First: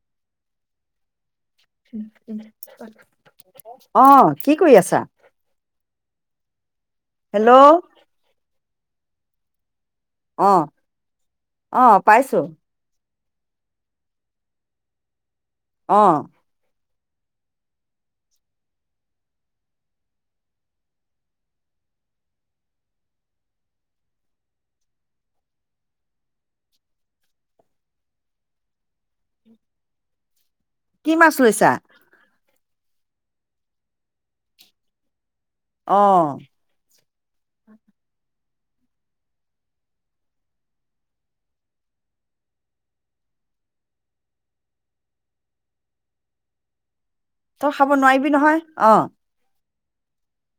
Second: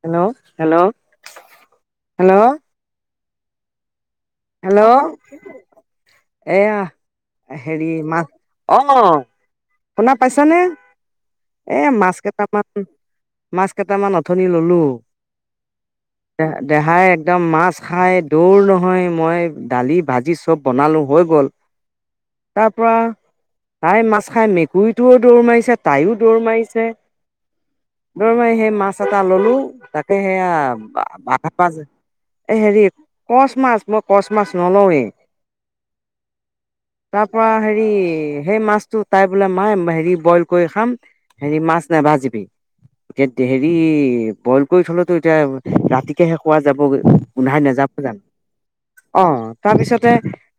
Hello hello উম উম এে হেল্ল' [unintelligible] অ কি কৰি আছা হেল্ল' এয়া হেল্ল' অ', হেৰি ম অ শুনা পাইছানে এ অ', মাছ পাইছো কেইটামান মাছ কেইটামান অথনি ললো অ', দে দেহাই একদম মাছ খাই দৌৰ নহয় মই দালি ভাজি চব বনালো হৈ গল তাৰ পৰা তাই মাছ খাই মেকুৰীটোও দৌৰ মাৰিছে তাইও দৌৰ মাৰিছে দৌৰ মাৰি সেই মাছ এটা ললো তাকে সেয়া কি মাছ বাক লৈছা? পাজ [unintelligible] হেৰি কচ মাছ মই কচ মাছ নলওঁৱেই অ', তাৰ পৰা হেৰি সেই মাছটো তাই বোলে মায় হেৰি বইল কৰি খাম হেৰি মাছ নাভাজিবি এতিয়া হেৰি বইল কৰি থলোতো এতিয়া ৰাতিকহে খোৱা যাবগৈ গোন্ধাই তই নাযাব খাব জানো নোৱাৰিবি নহয় অ তাৰপিছতে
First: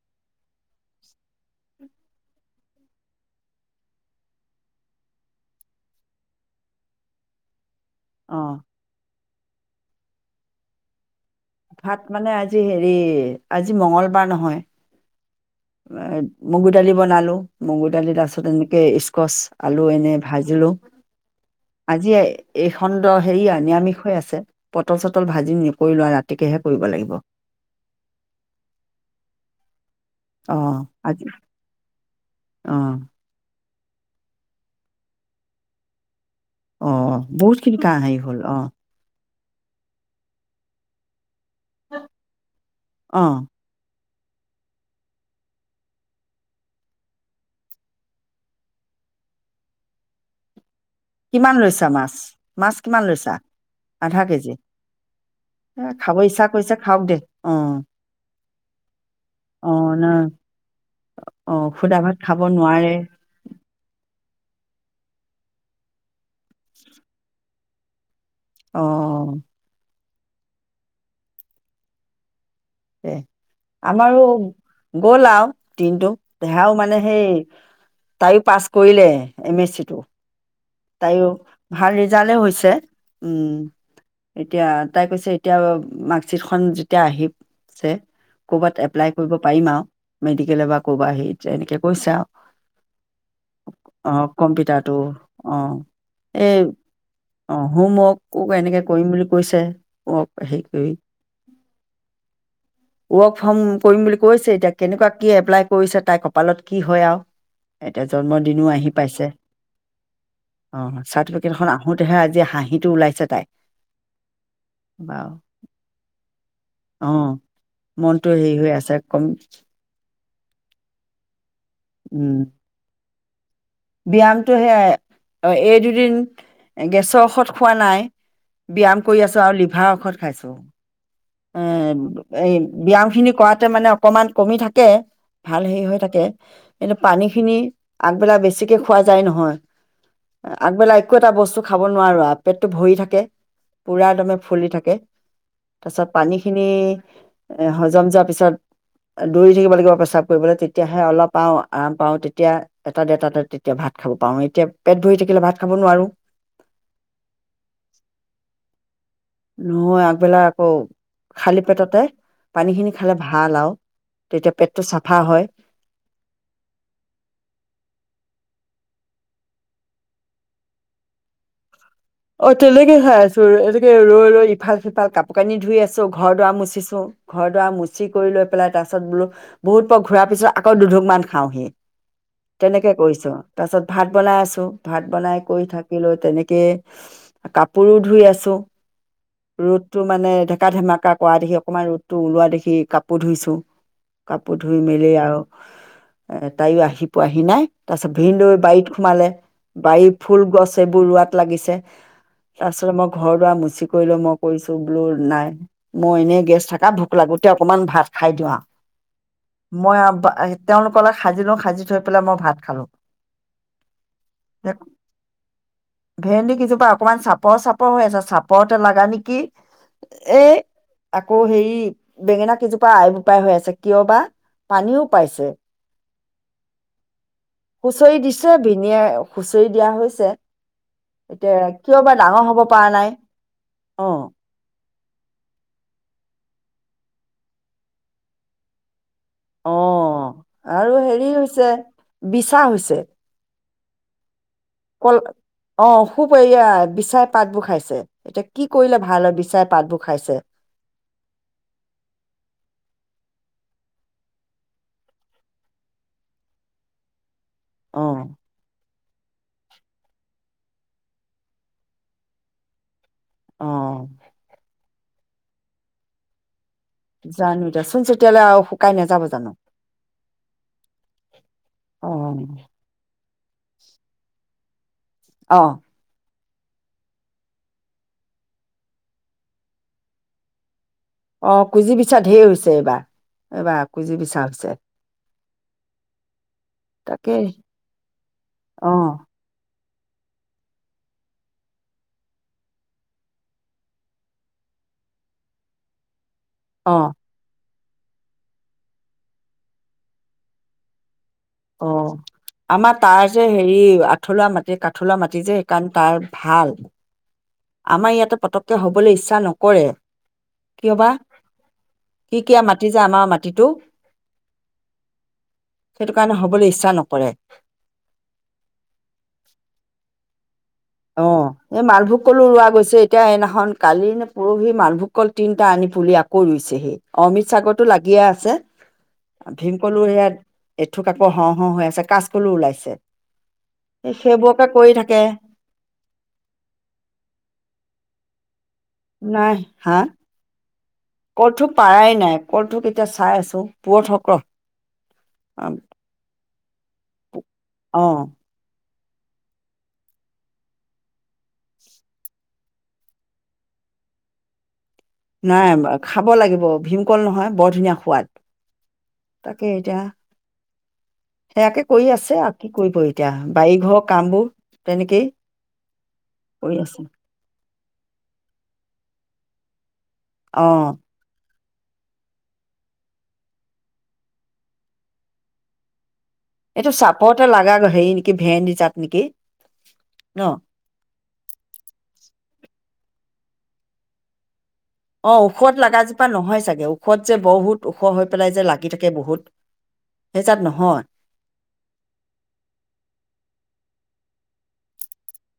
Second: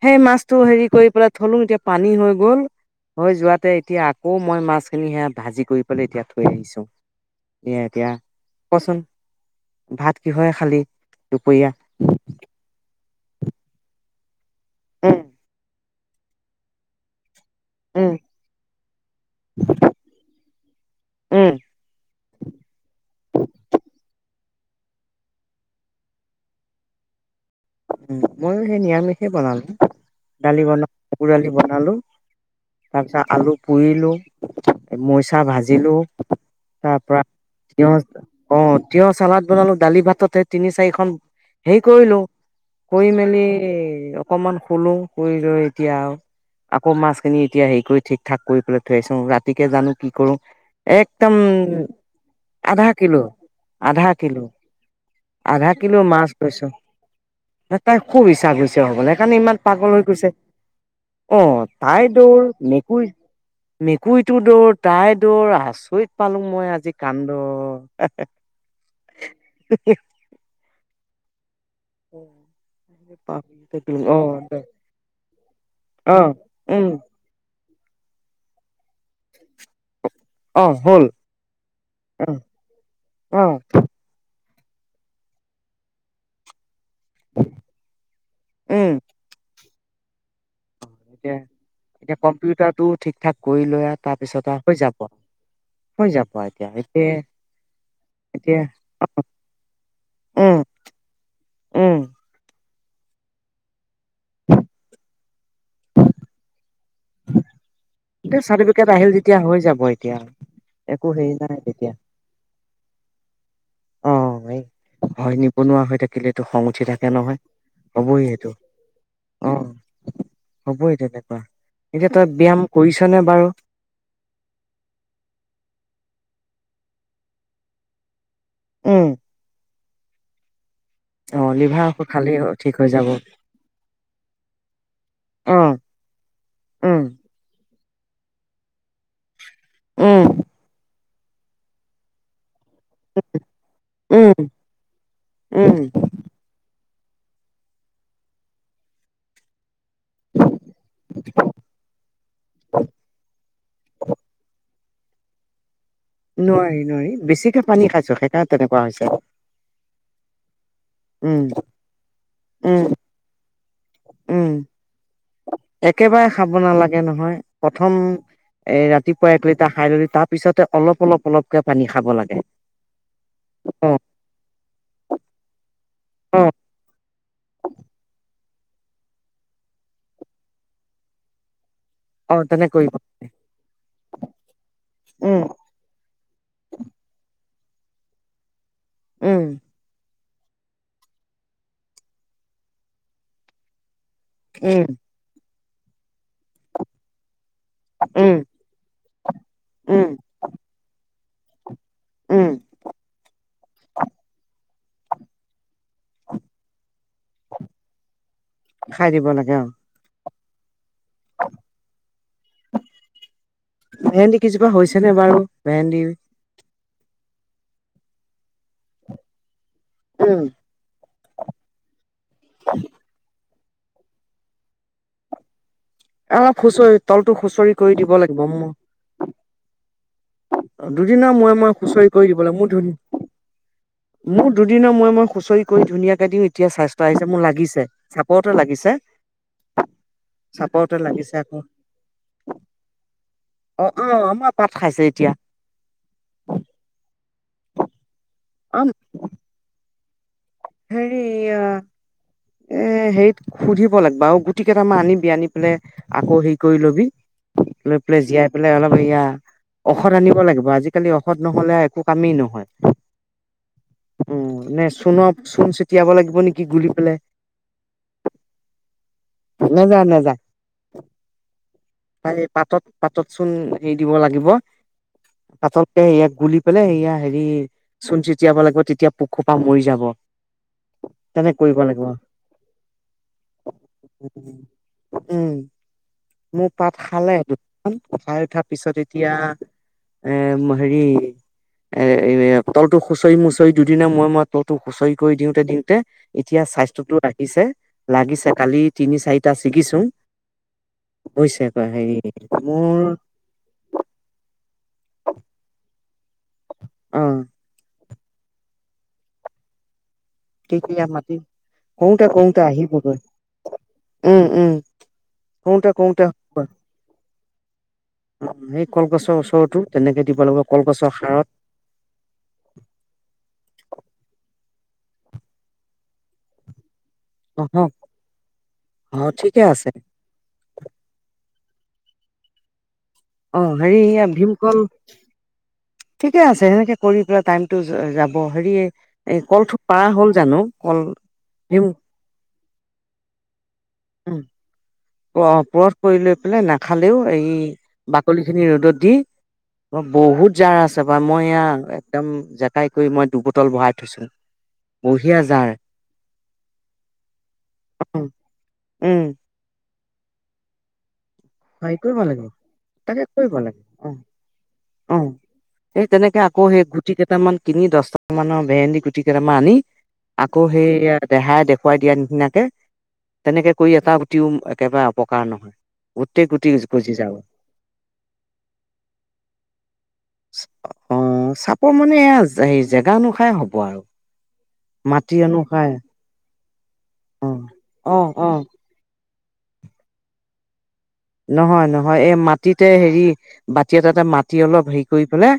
সেই মাছটো হেৰি কৰি পেলাই থলো এতিয়া পানী হৈ গ'ল হৈ যোৱাতে এতিয়া আকৌ মই মাছখিনি সেয়া ভাজি কৰি পেলাই এতিয়া থৈ আহিছোঁ। এ এতিয়া অ', কচোন। ভাত কিহেৰে খালী? ভাত মানে আজি হেৰি। আজি মংগলবাৰ নহয়। হম। মগু দালি বনালো। মগুৰ উম উম দালি তাৰপিছত এনেকে স্কচ, আলু এনেই ভাজিলো। উম আজি এইখন হেৰি নিৰামিষ হৈ আছে। পটল চটল ভাজি নকৰিলোঁ আৰু ৰাতি। ৰাতিকেহে কৰিব লাগিব। উম, ময়ো সেই নিৰামিষেই বনালো। দালি অ', বনা আজি মগুৰ দালি বনালো। অ', তাৰপিছত আলু পুৰিলোঁ। মৰিচা ভাজিলোঁ। তাৰ অ', পৰা বহুতখিনি তিঁয়হ কাহ হেৰি হ'ল অ তিঁয়হ চালাদ। বনালো দালি ভাততে তিনি চাৰিখন। হেৰি কৰিলোঁ। কৰি অ'। মেলি। অকণমান শুলো, শুই লৈ এতিয়া আকৌ মাছখিনি এতিয়া হেৰি কৰি ঠিক-ঠাক কৰি পেলাই থৈ আহিছোঁ ৰাতিকে জানো কি কৰো। একদম কিমান লৈছা মাছ? মাছ আধা কিমান কিলো লৈছা? আধা কেজি? আধা এ কিলো খাব মাছ ইচ্ছা লৈছো কৰিছে খাওঁক দে। অ', তাই খুব ইচ্ছা গৈছে হ'বলা সেইকাৰণে ইমান পাগল অ', হৈ ন গৈছে। অ, সুদা তাই ভাত খাব দৌৰ নোৱাৰে। মেকুৰী মেকুৰীটো দৌৰ তাই দৌৰ আচৰিত। পালো মই আজি কান্দ। হে হ অ, উম, এ আমাৰো গ'ল আৰু দিনতো অ দেহাও উম মানে সেই। তাইও পাঁচ। কৰিলে এম এছ চিটো। অ হ'ল তাইয়ো ভাল অ ৰিজাল্টেই হৈছে অ উম। এতিয়া তাই কৈছে এতিয়া মাৰ্কশ্বিট খন। যেতিয়া আহিছে কৰ'বাত উম এপ্লাই কৰিব পাৰিম আৰু। মেডিকেলে বা কৰবা এতিয়া হেৰিত এনেকে কৈছে এতিয়া আৰু। কম্পিউটাৰটো ঠিক ঠাক কৰি লৈ আৰু অ, তাৰ পিছত আৰু হৈ কম্পিউটাৰটো। যাব অ, হৈ যাব এই এতিয়া এতিয়া অ হোমৱৰ্কো এতিয়া এনেকে কৰিম বুলি কৈছে অলপ উম হেৰি কৰি। উম ৱৰ্ক ফ্ৰম কৰিম বুলি কৈছে এতিয়া কেনেকুৱা কি এপ্লাই কৰিছে তাই কপালত কি হয় আৰু এতিয়া চাৰ্টিফিকেট আহিল যেতিয়া হৈ যাব এয়া আহ চাৰ্টিফিকেট এখন আহোতেহে আজি হাঁহিটো ওলাইছে তাই অ এই বাৰ হয় নিবনুৱা হৈ থাকিলেতো খং উঠি থাকে আহ নহয় হ'বই মনটো সেইটো হেৰি হৈ আছে কম অ হ'বই তেনেকুৱা এতিয়া তই উম ব্যায়াম পিছনেে বাৰু ব্যায়ামটো সেয়াই এই দুদিন গেছৰ ঔষধ খোৱা নাই ব্যায়াম উম কৰি আছো আৰু লিভাওক ঔষত খাইছো অ এ লিভাৰ খালেই এ ঠিক হৈ যাব ব্য্ায়াম খিনি কৰাতে মানে অকমান কমি থাকে ভাল উম হেৰি হৈ থাকে কিন্তু উম পানী খিনি আগবেলা বেছি তে খোৱা যায় নহয় উম আগ বেল আ একো এটা বস্তু খাব নোৱাৰো আপ পেটটো ভৰি থাকে পুৰা একদমে উম ফুলি থাকে উম তাৰ পিছত পানীখিনি এ হজম যোৱাৰ পিছত দৌৰি থাকিব লাগিব প্ৰচ্ৰাৱ কৰিবলৈ তেতিয়াহে অলপ পাওঁ আৰাম পাও তেতিয়া এটা দে এটা এতিয়া ভাত খাব পাৰো এতিয়া পেট ভৰি থাকিলে ভাত খাব নোৱাৰোঁ নোৱাৰি নোৱাৰি বেছিকে পানী খাইছো সেইকাৰণে তেনেকুৱা হৈছে নহয় আগবেলা আকৌ উম খালী পেটতে পানী উম খিনি খালে ভাল আৰু তেতিয়া উম পেটটো চাফা হয় একেবাৰে খাব নালাগে নহয় প্ৰথম এ ৰাতিপুৱা এক লিটাৰ খাই ললি তাৰ পিছতে অলপ অলপ অলপকে পানী খাব লাগে অ তেনেকে খাই আছো ৰ এনেকে অ ৰৈ ৰৈ ইফাল সিফাল কাপোৰ কানি ধুই আছো ছ ঘৰ অ দুৱাৰ মচিছো ঘৰ দুৱাৰ মুচি কৰি লৈ পেলাই তাৰ পাছত বলো বহুত পৰ ঘূৰাৰ পিছত আকৌ দুঢুকমান খাও সি অ তেনে তেনেকে কৰিব লাগে। কৰিছো তাৰপিছত ভাত বনাই আছো ভাত বনাই উম কৰি থাকিলে তেনেকে কাপোৰো ধুই আছো উম ৰ'দটো মানে ঢেকা ধেমকা কৰা দেখি অকমান ৰ'দটো ওলোৱা দেখি কাপোৰ ধুইছো কাপোৰ ধুই উম মেলি আৰু এ তাইো আহি পোৱাহি নাই তাৰপিছত ভিন উম দৌ বাৰীত সোমালে উম বাৰীৰ ফুল গছ এইবোৰ ৰোৱাত লাগিছে উম তাৰ পিছত মই ঘৰ দাৰ মুচি কৰি লৈ মই কৰিছো ত বলো নাই মই এনেই গেছ থকা ভ লাগোতে অকমান ভাত খাই দিওঁ আৰু খাই দিব লাগে অ মই তেওঁলোকৰ লগ সাজি লো সাজি থৈ পেলাই মই ভাত খালো ভেন্দি কেইজোপা হৈছে নে বাৰু ভেন্দি ভেন্দি কিছুমান অকনমান চাপৰ চাপৰ হৈ আছে চাপৰতে লগা নেকি উম এ আকৌ সেই বেঙেনা কেইজোপা আই বোপাই হৈ আছে কিয় বা পানীও পাইছে অলপ হুচৰি তলটো খুচৰি কৰি দিব হুঁচৰি লাগিব দিছে ম ভিনিয়ে হুঁচৰি দিয়া হৈছে দুদিনৰ এতিয়া মুয়ে কিয় খুচৰি বা কৰি দিব ডাঙৰ লাগ হ'ব মোৰ পৰা নাই অ মোৰ দুদিনৰ মই মই হুচৰি কৰি ধুনীয়াকে দিম এতিয়া আহিছে মোৰ লাগিছে চাপৰতে লাগিছে অ চাপৰতে আৰু হেৰি লাগিছে আকৌ হৈছে বিচা হৈছে অ অ আম কল অ খুবয়া বিচাৰ পাতবোৰ খাইছে এতিয়া কি অ কৰিলে ভাল হয় বিচাৰে পাাতবুক খাইছে হেৰি এ হেৰিত সুধিব লাগিবা আৰু গুটি কেইটামান আনিবি আনি পেলাই আকৌ হেৰি কৰি লবি লৈ অ পেলাই জীয়াই পেলাই অলপ এয়া ঔষধ আনিব লাগিব আজিকালি ঔষধ নহ'লে একো কামেই নহয় অ উ নে চোন কোন চটিয়াব লাগিব নেকি জানো দেয়া শুনিছো তেতিাহলেু কাই না যাব নেযা নেযা অ ত পাতত প তচোন হেৰি দিব লাগিব অ আচলতে এক গুল বোলে এয়া হেৰি চোন চটিয়াব লাগিব তেতিয়া পোকখোপা মৰি যাব তেনে অ কৰিব কুঁজি লাগিব বিচা ঢেৰ হৈছে এইবাৰ এইবাৰ কুঁজি উম মোৰ পাত তাকে খালে দুখন উঠাই উঠাৰ অ পিছত এতিয়া এ হেৰি এ তলটো খুঁচৰি মুচৰি দুদিনা মই মই তলটো হুঁচৰি কৰি দিওঁতে দিওঁতে এতিয়া অ স্বাস্থ্যটো ৰাখিছে। লাগিছে কালি। তিনি চাৰিটা ছিকিছোঁ অ আমাৰ তাৰ যে হেৰি আঁঠলুৱা‌ মাটি কাঠলুৱা মাটি যে, সেইকাৰণ তাৰ ভাল। অ আমাৰ ইয়াতে পতকৈ হ'বলৈ ইচ্ছা নকৰে কিয় বা মাতি কওতে কি কওতে কিয়া মাটি যে আহিবগৈ আমাৰ মাটিটো উম উম কৰোতে সেইটো কৰোতে কাৰণে হবলৈ ইচ্ছা নকৰে সেই কলগছৰ ওচৰৰতটো তেনেকে লোকক অ এই মালভোগ কলো ৰোৱা গৈছে এতিয়া এদিনাখন কালি নে পৰহি মালভোগ কল তিনিটা আনি, পুলি আকৌ ৰুইছে সি। অমিত চাগৰটো অ', লাগিয়ে আছে অ', ঠিকে আছে। ভীমকলো সেয়া এথুক আকৌ হওঁ অ হৈ আছে কাচকললো ওলাইছে অ হেৰি সেইবোৰকে ভীমকল কৰি থাকে ঠিকে আছে সেনেকে কৰি পেলাই টাইমতটো যাব হেৰিয় এই কলঠোক পাৰা হ'ল জানো? কল কলঠো ভীম পাৰাই নাই কলঠো কেতিয়া চাই আছো পুৰতসক অ পৰ কৰি লৈ বোলে খালেও এই অ বাকলি খিনি ৰ'দত বহুত জাৰ আছে, বা মই এয়া একদম জেকাই কৰি মই দুবটল ভৰাই থৈছো। বঢ়িয়া নাই জাৰ খাব লাগিব ভীমকল নহয় বৰ ধুনীয়া সোৱাদ উম, উম, তাকে এতিয়া সেয়াকে হেৰি কৰি কৰিব আছে লাগে আৰু কি কৰিব তাকে এতিয়া কৰিব বাৰী লাগে ঘৰৰ অ', কামবোৰ তেনেকেই অ', সেই তেনেকে আকৌ কৰি সেই আছে গুটি কেইটামান কিনি দহটা মানৰ ভেহেন্দি গুটি কেটমা আনি। আকৌ অ সেই দেহাই দেখ। খুৱাই দিয়া নিচিনাকে তেনেকে কৰি এটা টিউম একেবাৰে অপকাৰ নহয় গোটেই গুটি এইটো গজি যাব চাপতে লাগা হেৰি নেকি ভেন্দ তাত নেকি ন সেই জেগা নোখাই হ'ব আৰু অ মাটি ঔষধ অনুসাৰে লগাজোপা নহয় চাগে ওখত যে অ বহুত ওখ অ হৈ পেলাই অ যে লাগি থাকে বহুত সেইজাত নহয় নহয় নহয় এই মাটিতে হেৰি বাতি এটাতে মাটি অলপ হেৰি কৰি পেলাই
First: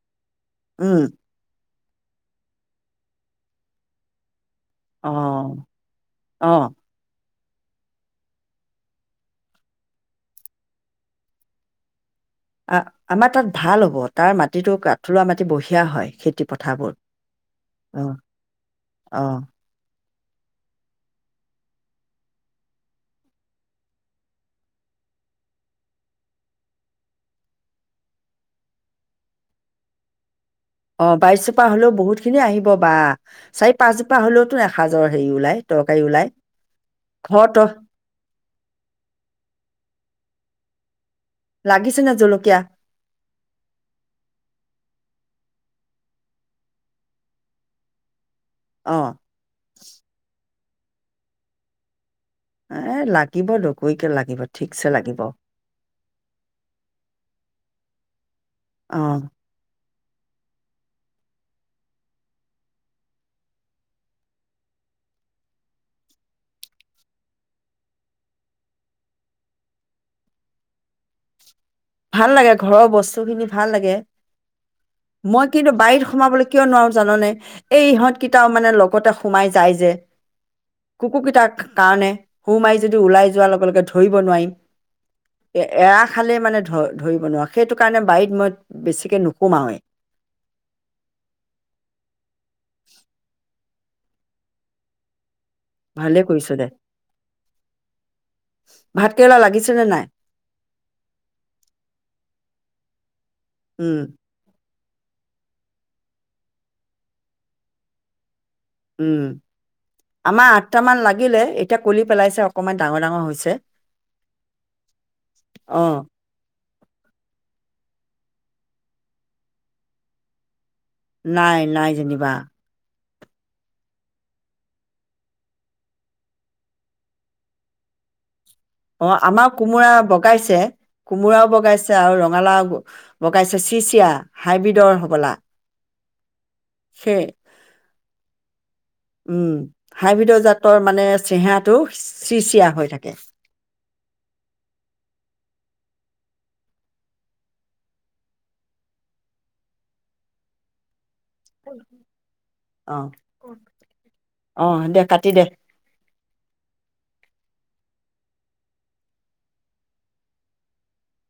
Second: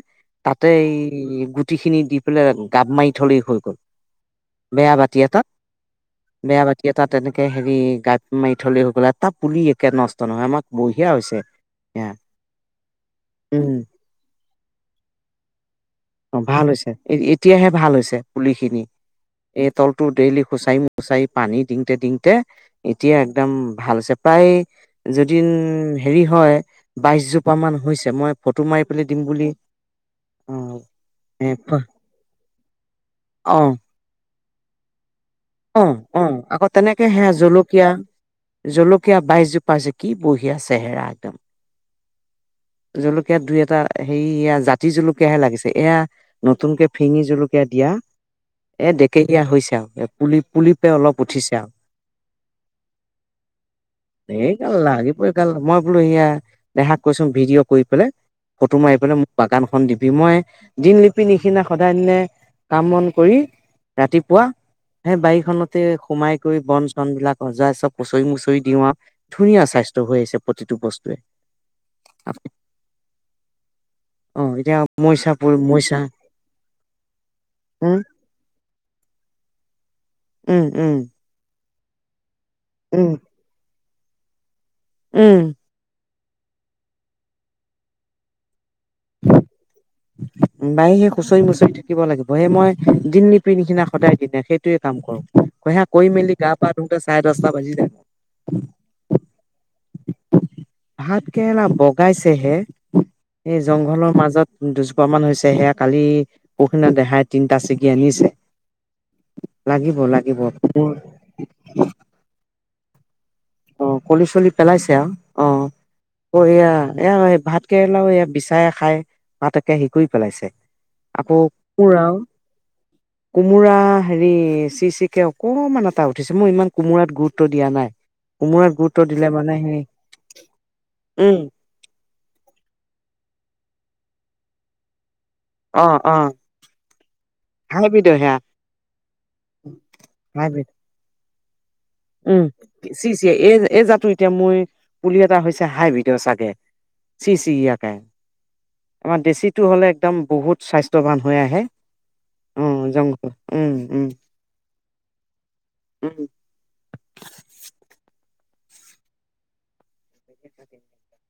তাতে উম গু গুটিখিনি দি পেলাই গাপ মাৰি থলেই হ'ল বেয়া অ বাতি এটাত অ বেয়া বাতি এটাত এনে একে হেৰি গাত মাৰি থলে হৈ গ'লে তাৰ পুলি একে নষ্ট নহয় আমাক বঢ়িয়া হৈছে এ অ আমাৰ তাত ভাল হ'ব তাৰ ম [unintelligible] টো কাঠলা মাটি বহি অ ভাল হৈছে এতিয়াহে ভাল অ হৈছে পুলি খিনি অ এই তল ফটো ডেইলিুচাইুচাইি পানী দিংটে দিংতে এতিয়া একদম ভাল হৈছে প্ৰায় যদিন হেৰি হয় বাইশ জোপা মান হৈছে মই ফটো মাৰি পেলাই দিম বুলি অ অ এ বাইশজোপা হলেও বহুত খিনি আহিব বা অ চাৰি পাঁচজোপা হলেও এসা যৰ হয় অ অ আকৌ তেনেকে সেয়া ঘৰত জলকীয়া জলকীয়া বাইছজোপাছে কি বৈ [unintelligible] য়া চেহৰা লাগিছে নে জলকীয়া জলকীয়াত দুই এটা হে জাতি জকীয়া কীয়াহে লাগিছে এয়া নতুনকে ফিঙি জলকীয়া দিয়া এ অ ডেকেৰিয়া হৈছে আৰু পুলি পে অলপ উঠিছে আও এ লাগিব দকৰিকে লাগিব এই কাল ঠিকছে লাগিব গাল মই বোলো সয়া দেহাক কৈছো ভিডিঅ' কৰি পেলাই ফটো মাৰি অ পেলাই মোক বাগানখন দিব বিময়ে দিনলিপি নিচিনা সদায় দিনে কাম বন কৰি ৰাতিপুৱা সেই বাৰীখনতে সোমাই কৰি বন চন বিলাক অজ পুচৰি মচৰি দিও আৰু ধুনীয়া স্বাস্থ্য হৈ আহিছে প্ৰতিটো বস্তুৱে ভাল লাগে ঘৰৰ বস্তু খিনি ভাল লাগে অ এতিয়া মইচা মই পৰি কিন্তু মইচা বাৰীত সোমাবলৈ কিয় নোৱাৰো জাননে এই উম ইহঁতকেইটাও মানে লগ [unintelligible] উম উম কুকুকিতাক কাৰণে সো মাৰি যদি উম ওলাই যোৱাৰ লগে ধ ধৰিব নোৱাৰিম উম এ এয়া খালে মানে ধ ধৰিব নোৱাৰোঁ সেইটো কাৰণে বাৰীত মই বেছিকে নুসোমাওৱেই বায় সেই হুচৰি মুচৰি থাকিব লাগিব সেই মই দিন নিপি নিচিনা সদায় দিনে সেইটোৱে কাম কৰক হা কৈ ভালেই মিলিল কৰিছ গা দে। পাহ ংগে চাইদ ৰাস্তা বজি য ভাতকেৰেলা লাগিছেনে নাই? ভাত কেে না বগাইছেহে [unintelligible] এই উম, জংঘলৰ মাজত দুজ প্ৰমান হৈছে। সেয়া কালি, পৰখিনা দেহাই তিনটা ছিগি আনিছে। উম, লাগিব লাগিব আমাৰ আঠটা মান লাগিলে, এতিয়া কুলি পেলাইছে অ- কনমান ডাঙৰ ডাঙৰ হৈছ- অহ, কলি-চলি পেলাইছে আৰু। অহ, অ', ও এয়া, এয়া এই ভাতকে- ৰেলাও এয়া বিচাই খাই। পাতোকে হেৰি কৰি পেলাইছে। আকৌ নাই, নাই, কোমোৰাও যেনিবা। কোমোৰা, হেৰি, চি-চিকে অকনমান এটা উঠিছে। মই ইমান কোমোৰাত গুৰুত্ব দিয়া নাই। কোমোৰাত গুৰুত্ব অহ, দিলে আমাৰ মানে সেই কোমোৰা বগাইছে। উম কোমোৰাও বগাইছে আৰু ৰঙালাও গ বগাইছে। চি-চিয়া হাইব্ৰীডৰ হ'বলা। অ অ। সেই হাইব্ৰীডৰ সেয়া। উম, হাইব্ৰীডৰ হাইব্ৰীড জাতৰ মানে- এ চেহেৰা- উম, চি-চি এই এই জাত- এতিয়া মই, পুলি এটা হৈছে হাইব্ৰীডৰ চাগে, চি-চিয়াকে। আমাৰ দেশীটো হ'লে একদম বহুত স্বাস্থ্যৱান- হৈ আহে। অ' জংঘল। উম উম, অ', দে কাটি দে। উম। [unintelligible]